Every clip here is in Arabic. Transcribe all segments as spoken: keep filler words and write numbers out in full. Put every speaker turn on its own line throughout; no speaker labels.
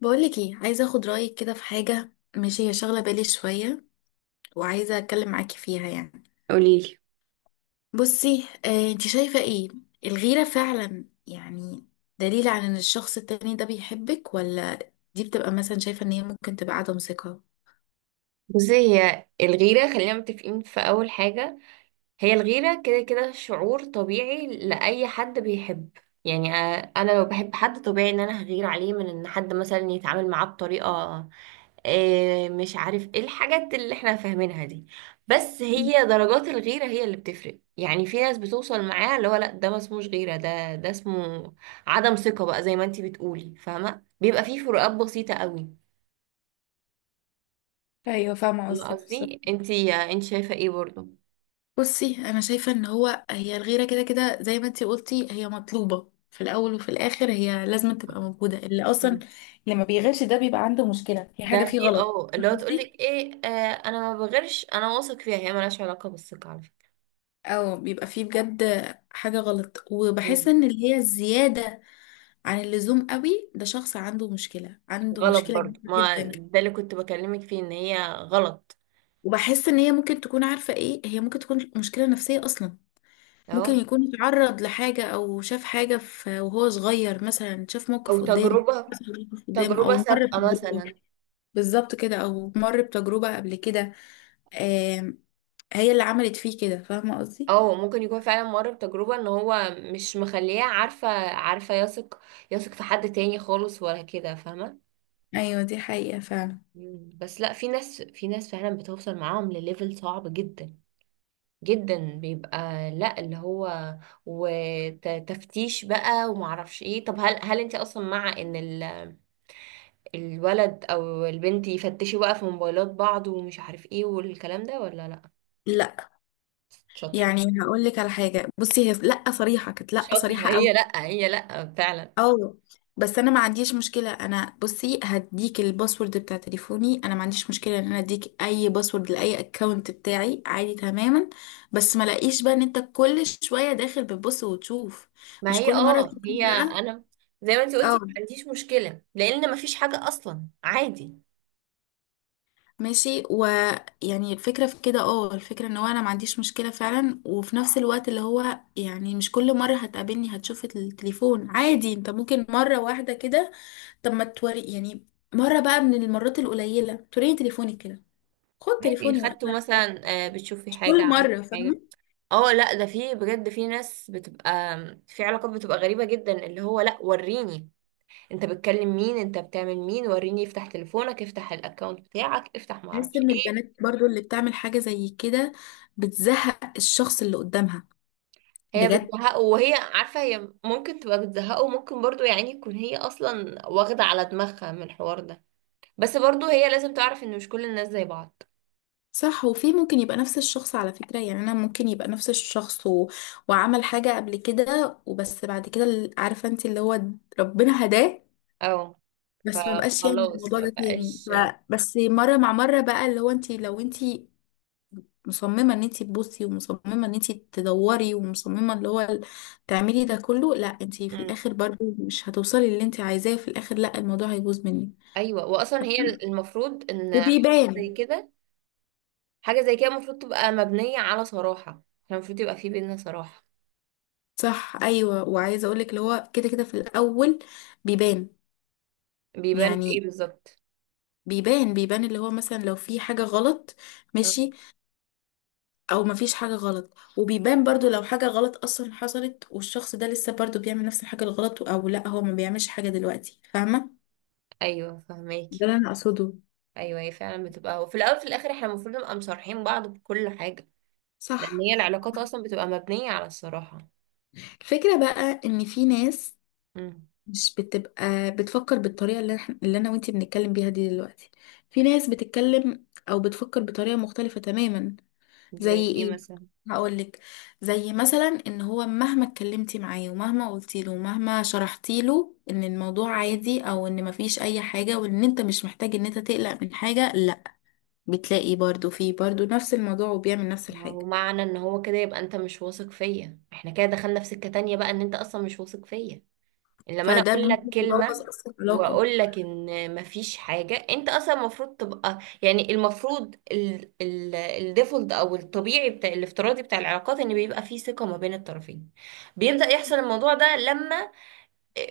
بقولك ايه، عايزه اخد رايك كده في حاجه، ماشي؟ هي شغله بالي شويه وعايزه اتكلم معاكي فيها يعني.
قوليلي.
بصي آه، انت شايفه ايه؟ الغيره فعلا يعني دليل على ان الشخص التاني ده بيحبك، ولا دي بتبقى مثلا شايفه ان هي ممكن تبقى عدم ثقه؟
بصي، هي الغيرة خلينا متفقين في أول حاجة، هي الغيرة كده كده شعور طبيعي لأي حد بيحب. يعني آه، أنا لو بحب حد طبيعي إن أنا هغير عليه من إن حد مثلا يتعامل معاه بطريقة، آه، مش عارف إيه الحاجات اللي إحنا فاهمينها دي. بس
مم.
هي درجات الغيرة هي اللي بتفرق. يعني في ناس بتوصل معاها اللي هو لأ ده ما اسموش غيرة، ده ده اسمه عدم ثقة بقى زي ما انتي بتقولي، فاهمة؟ بيبقى فيه فروقات بسيطة قوي.
ايوه فاهمه
والله
قصدك
قصدي
بالظبط.
انتي، انت شايفة ايه برضو؟
بصي انا شايفه ان هو هي الغيره كده كده زي ما انت قلتي، هي مطلوبه في الاول وفي الاخر، هي لازم تبقى موجوده. اللي اصلا
مم.
اللي ما بيغيرش ده بيبقى عنده مشكله، في
ده
حاجه فيه
في
غلط،
اه اللي هو
فاهمة
تقولك
قصدي؟
ايه، آه، انا ما بغيرش، انا واثق فيها، هي ملهاش علاقة بالثقة على فكرة.
او بيبقى فيه بجد حاجة غلط.
مم.
وبحس ان اللي هي الزيادة عن اللزوم قوي، ده شخص عنده مشكلة، عنده
غلط
مشكلة
برضو،
كبيرة
ما
جدا.
ده اللي كنت بكلمك فيه ان هي غلط.
وبحس ان هي ممكن تكون، عارفة ايه؟ هي ممكن تكون مشكلة نفسية اصلا. ممكن
اهو.
يكون اتعرض لحاجة او شاف حاجة، في وهو صغير مثلا شاف
او
موقف قدامه.
تجربة،
حصل موقف قدامه او
تجربة
مر
سابقة
بتجربة.
مثلا.
بالظبط كده، او مر بتجربة قبل كده. آم، هي اللي عملت فيه كده، فاهمة قصدي؟
او ممكن يكون فعلا مر بتجربة ان هو مش مخليها عارفة عارفة يثق، يثق في حد تاني خالص ولا كده، فاهمة؟
ايوه دي حقيقة فعلا.
مم. بس لا، في ناس في ناس فعلا بتوصل معاهم لليفل صعب جدا جدا. بيبقى لا اللي هو وتفتيش بقى ومعرفش ايه. طب هل هل انت اصلا مع ان ال- الولد او البنت يفتشوا بقى في موبايلات بعض ومش عارف ايه والكلام ده، ولا لا؟
لا،
شاطرة.
يعني هقول لك على حاجه. بصي هي لا صريحه، كانت لا
شاطرة، ما
صريحه قوي.
هي لا، هي لا فعلا.
اه. بس انا ما عنديش مشكله. انا بصي هديك الباسورد بتاع تليفوني، انا ما عنديش مشكله ان انا اديك اي باسورد لاي اكونت بتاعي، عادي تماما. بس ما لاقيش بقى ان انت كل شويه داخل بتبص وتشوف،
ما
مش
هي
كل مره
اه،
تشوف
هي
امرأة.
انا زي ما انت قلتي
اه.
ما عنديش مشكلة، لان ما فيش حاجة اصلا، عادي.
ماشي، ويعني الفكره في كده. اه، الفكره ان هو انا ما عنديش مشكله فعلا، وفي نفس الوقت اللي هو يعني مش كل مره هتقابلني هتشوف التليفون. عادي انت ممكن مره واحده كده، طب ما توري يعني. مرة بقى من المرات القليلة توريني تليفونك كده، خد
عادي
تليفوني
خدته
وقتها عادي.
مثلا، آه، بتشوفي
مش
حاجة؟
كل
عندك
مرة،
حاجة؟
فاهمة؟
اه لا، ده في بجد في ناس بتبقى، في علاقات بتبقى غريبة جدا، اللي هو لا وريني انت بتكلم مين، انت بتعمل مين، وريني افتح تليفونك، افتح الاكونت بتاعك، افتحه،
بحس
معرفش
ان
ايه.
البنات برضو اللي بتعمل حاجة زي كده بتزهق الشخص اللي قدامها،
هي
بجد.
بتزهقه وهي عارفة، هي ممكن تبقى بتزهقه، وممكن برضو يعني تكون هي اصلا واخدة على دماغها من الحوار ده، بس برضو هي لازم تعرف ان مش كل الناس زي بعض.
صح. وفي ممكن يبقى نفس الشخص على فكرة، يعني أنا ممكن يبقى نفس الشخص و... وعمل حاجة قبل كده وبس بعد كده ال- عارفة انت اللي هو ربنا هداه.
اه.
بس ما بقاش يعني
فخلاص،
الموضوع
ما
ده تاني. ف-
بقاش.
بس مرة مع مرة بقى، اللي هو انت لو انت مصممة ان انتي تبصي، ومصممة ان انتي تدوري، ومصممة اللي هو ال- تعملي ده كله، لا، انتي في
مم.
الاخر برضه مش هتوصلي اللي انتي عايزاه. في الاخر لا، الموضوع هيبوظ منك
ايوه، واصلا هي المفروض ان حاجة زي
وبيبان.
كده، حاجة زي كده المفروض تبقى مبنية على صراحة، احنا المفروض يبقى في بينا صراحة.
صح ايوه، وعايزه اقولك اللي هو كده كده في الاول بيبان.
بيبان في ايه
يعني
بالظبط؟
بيبان بيبان اللي هو مثلا لو في حاجه غلط،
آه.
ماشي، او مفيش حاجه غلط. وبيبان برضو لو حاجه غلط اصلا حصلت والشخص ده لسه برضو بيعمل نفس الحاجه الغلط، او لا هو ما بيعملش حاجه دلوقتي، فاهمه؟
ايوه
ده
فهماكي.
اللي انا اقصده.
ايوه، هي فعلا بتبقى، وفي الاول وفي الاخر احنا المفروض نبقى مصارحين بعض بكل حاجة، لان
صح.
هي العلاقات اصلا بتبقى مبنية على الصراحة.
الفكرة بقى ان في ناس
امم.
مش بتبقى بتفكر بالطريقة اللي، احنا اللي انا وانتي بنتكلم بيها دي دلوقتي. في ناس بتتكلم او بتفكر بطريقة مختلفة تماما.
زي
زي
ايه
ايه؟
مثلا؟
هقولك. زي مثلا ان هو مهما اتكلمتي معاه ومهما قلتي له ومهما شرحتي له ان الموضوع عادي او ان مفيش اي حاجة وان انت مش محتاج ان انت تقلق من حاجة، لا، بتلاقي برضو فيه برضو نفس الموضوع وبيعمل نفس
ما هو
الحاجة.
معنى ان هو كده يبقى انت مش واثق فيا، احنا كده دخلنا في سكة تانية بقى ان انت اصلا مش واثق فيا لما انا
فده
اقول لك
بيبوظ
كلمة
اصلا العلاقة.
واقول لك ان مفيش حاجة. انت اصلا المفروض تبقى يعني المفروض الديفولت او الطبيعي بتاع، الافتراضي بتاع العلاقات ان بيبقى فيه ثقة ما بين الطرفين. بيبدأ يحصل الموضوع ده لما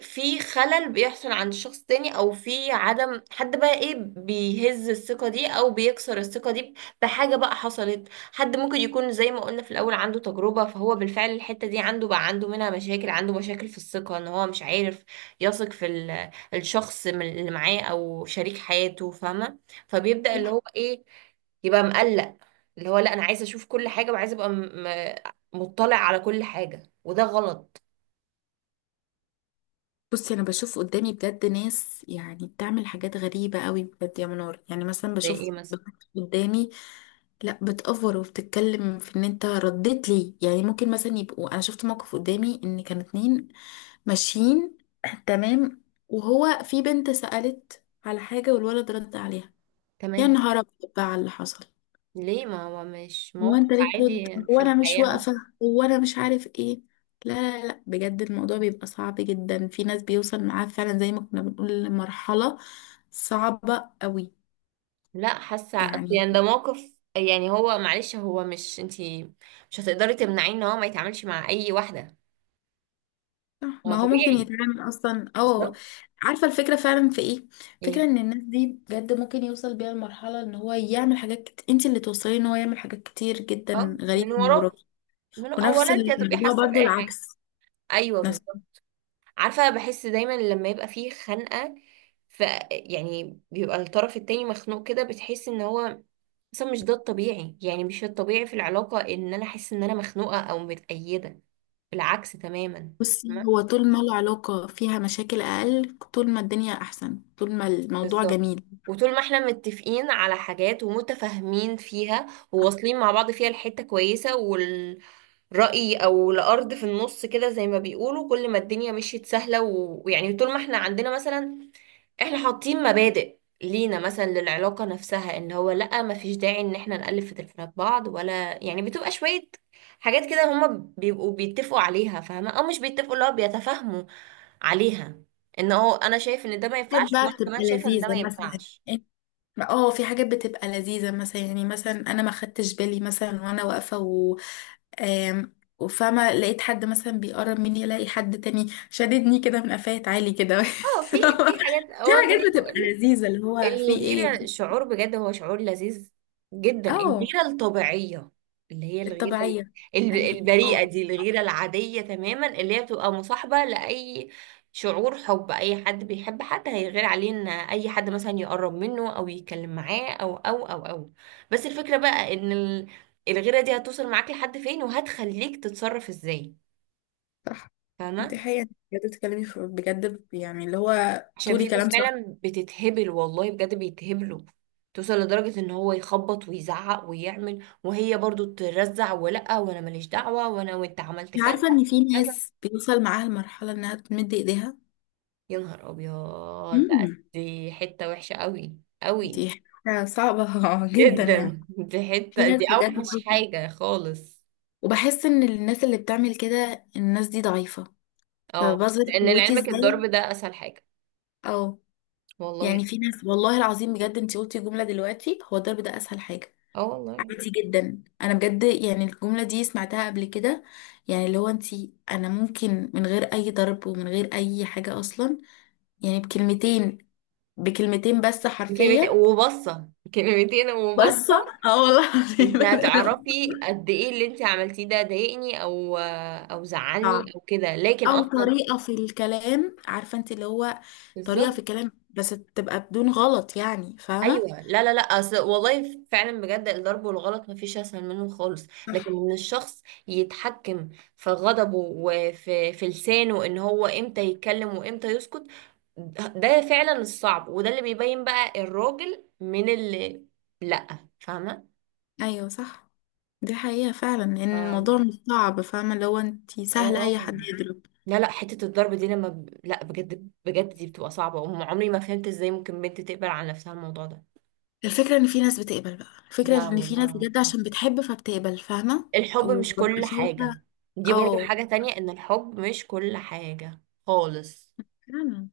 في خلل بيحصل عند شخص تاني، او في عدم، حد بقى ايه بيهز الثقة دي او بيكسر الثقة دي بحاجة بقى حصلت. حد ممكن يكون زي ما قلنا في الاول عنده تجربة، فهو بالفعل الحتة دي عنده، بقى عنده منها مشاكل، عنده مشاكل في الثقة ان هو مش عارف يثق في ال- الشخص من- اللي معاه او شريك حياته، فاهمة؟ فبيبدأ اللي هو ايه، يبقى مقلق، اللي هو لا انا عايزة اشوف كل حاجة، وعايزة ابقى م- م- مطلع على كل حاجة، وده غلط.
بصي انا بشوف قدامي بجد ناس يعني بتعمل حاجات غريبه قوي بجد، يا منار. يعني مثلا
زي ايه
بشوف
مثلا؟
بنات قدامي لا بتأفور وبتتكلم في ان انت رديت لي. يعني ممكن مثلا يبقوا، انا شفت موقف قدامي ان كانوا اتنين ماشيين، تمام، وهو في بنت سألت على حاجه والولد رد عليها. يا
تمام.
نهار ابيض بقى على اللي حصل!
ليه؟ ما هو مش
هو انت
موقف
ليه ترد؟
عادي
هو
في
انا مش
الحياة
واقفه؟
حصل؟
هو انا مش عارف ايه. لا لا لا، بجد الموضوع بيبقى صعب جدا. في ناس بيوصل معاه فعلا زي ما كنا بنقول لمرحله صعبه قوي
لا حاسة، أصل
يعني.
يعني ده موقف، يعني هو معلش، هو مش انتي مش هتقدري تمنعيه ان هو ما يتعاملش مع اي واحدة،
صح،
هو
ما هو ممكن
طبيعي.
يتعامل اصلا او.
بالظبط.
عارفه الفكره فعلا في ايه؟ فكره
ايه؟
ان الناس دي بجد ممكن يوصل بيها لمرحله ان هو يعمل حاجات كت... انت اللي توصلي ان هو يعمل حاجات كتير جدا
اه
غريبه
من
من وراك.
وراه. من
ونفس
اولا انت هتبقي
الموضوع
حاسة
برضو
بأي حاجة.
العكس.
ايوه
نفس
بالظبط. عارفة بحس دايما لما يبقى فيه خنقة، ف، يعني بيبقى الطرف التاني مخنوق كده، بتحس ان هو، بس مش ده الطبيعي. يعني مش الطبيعي في العلاقة ان انا احس ان انا مخنوقة او متأيدة، بالعكس تماما.
بصي
فاهمة؟
هو طول ما العلاقة فيها مشاكل أقل، طول ما الدنيا أحسن، طول ما الموضوع
بالظبط.
جميل.
وطول ما احنا متفقين على حاجات ومتفاهمين فيها وواصلين مع بعض فيها لحتة كويسة، والرأي او الارض في النص كده زي ما بيقولوا، كل ما الدنيا مشيت سهلة و- ويعني طول ما احنا عندنا مثلا، احنا حاطين مبادئ لينا مثلا للعلاقة نفسها ان هو لا ما فيش داعي ان احنا نقلب في تليفونات بعض ولا، يعني بتبقى شوية حاجات كده هما بيبقوا بيتفقوا عليها، فاهمة، او مش بيتفقوا، اللي هو بيتفاهموا عليها، ان هو انا شايف ان ده ما ينفعش
حاجات بقى
وانا كمان
بتبقى
شايفة ان ده ما
لذيذة مثلا
ينفعش.
يعني. اه، في حاجات بتبقى لذيذة مثلا، يعني مثلا أنا ما خدتش بالي مثلا وأنا واقفة و آم، وفاهمة، لقيت حد مثلا بيقرب مني، ألاقي حد تاني شددني كده من قفاية عالي كده
اه في، في حاجات
دي
اه زي
حاجات
ما
بتبقى
اقول،
لذيذة، اللي هو في ايه.
الغيرة شعور بجد، هو شعور لذيذ جدا،
اه،
الغيرة الطبيعية، اللي هي الغيرة ال-
الطبيعية. يعني
ال- البريئة
آه.
دي، الغيرة العادية تماما، اللي هي بتبقى مصاحبة لأي شعور حب. أي حد بيحب حد هيغير عليه إن أي حد مثلا يقرب منه أو يتكلم معاه أو أو أو أو. بس الفكرة بقى إن ال- الغيرة دي هتوصل معاك لحد فين، وهتخليك تتصرف إزاي.
صح،
فاهمة؟
دي حقيقة بجد. بتتكلمي في- بجد يعني اللي هو
عشان في
تقولي
ناس
كلام صح.
فعلا بتتهبل، والله بجد بيتهبلوا، توصل لدرجة ان هو يخبط ويزعق ويعمل، وهي برضو ترزع ولا وانا ماليش دعوة وانا وانت عملت
انت
كذا
عارفة ان
وعملت
في
كذا.
ناس بيوصل معاها المرحلة انها تمد ايديها؟
يا نهار ابيض! لا،
امم،
دي حتة وحشة قوي قوي
دي حاجة صعبة جدا يعني.
جدا، دي
في
حتة
ناس
دي
بجد
اوحش
بتوصل.
حاجة خالص.
وبحس ان الناس اللي بتعمل كده، الناس دي ضعيفة،
اه،
فبظهر
لان
قوتي
لعلمك الضرب
ازاي؟
ده اسهل حاجة،
او
والله.
يعني في ناس، والله العظيم بجد انت قلتي جملة دلوقتي، هو الضرب ده اسهل حاجة.
اه والله.
عادي جدا. انا بجد يعني الجمله دي سمعتها قبل كده. يعني اللي هو انتي، انا ممكن من غير اي ضرب ومن غير اي حاجه اصلا، يعني بكلمتين بكلمتين بس
كلمتين
حرفيا.
وبصة، كلمتين
بس
وبصة.
اه والله العظيم
انت
أنا-
هتعرفي قد ايه اللي انت عملتيه ده ضايقني او او زعلني
صعب.
او كده، لكن
او
اصلا،
طريقه في الكلام، عارفه انت اللي هو طريقه في
بالظبط.
الكلام، بس تبقى بدون غلط يعني، فاهمه؟
ايوه لا لا لا، أصل والله فعلا بجد الضرب والغلط مفيش اسهل منه خالص. لكن
صح
ان الشخص يتحكم في غضبه وفي في لسانه، ان هو امتى يتكلم وامتى يسكت، ده فعلا الصعب، وده اللي بيبين بقى الراجل من اللي لا، فاهمه؟
ايوه. صح، دي حقيقه فعلا ان
ف-،
الموضوع مش صعب، فاهمه اللي هو انتي؟
اه
سهل اي حد
اه.
يدرك.
لا لا، حتة الضرب دي لما ب...، لا بجد بجد دي بتبقى صعبة، وعمري ما فهمت ازاي ممكن بنت تقبل على نفسها الموضوع ده.
الفكرة ان في ناس بتقبل بقى، الفكرة
لا
ان في
والله
ناس بجد
العظيم.
عشان بتحب فبتقبل، فاهمة؟
الحب مش
وببقى
كل
شايفة.
حاجة، دي برضو
اه،
حاجة تانية، ان الحب مش كل حاجة خالص.
فعلا.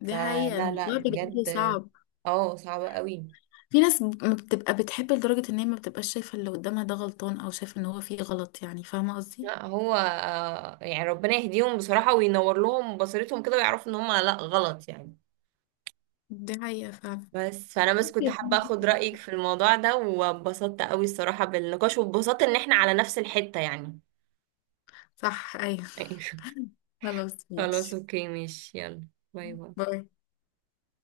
دي حقيقة،
فلا لا
الموضوع بجد
بجد،
صعب.
اه صعبة قوي.
في ناس ب- ما بتبقى بتحب لدرجة ان هي ما بتبقاش شايفة اللي قدامها ده غلطان، او شايفة ان هو فيه غلط يعني، فاهمة قصدي؟
لا هو آه، يعني ربنا يهديهم بصراحة وينور لهم بصيرتهم كده ويعرفوا ان هم لا غلط يعني.
دي حقيقة فعلا.
بس فانا بس كنت حابة اخد رأيك في الموضوع ده، واتبسطت قوي الصراحة بالنقاش، واتبسطت ان احنا على نفس الحتة يعني.
صح ايوه. خلاص
خلاص
ماشي،
اوكي ماشي، يلا، باي باي.
باي.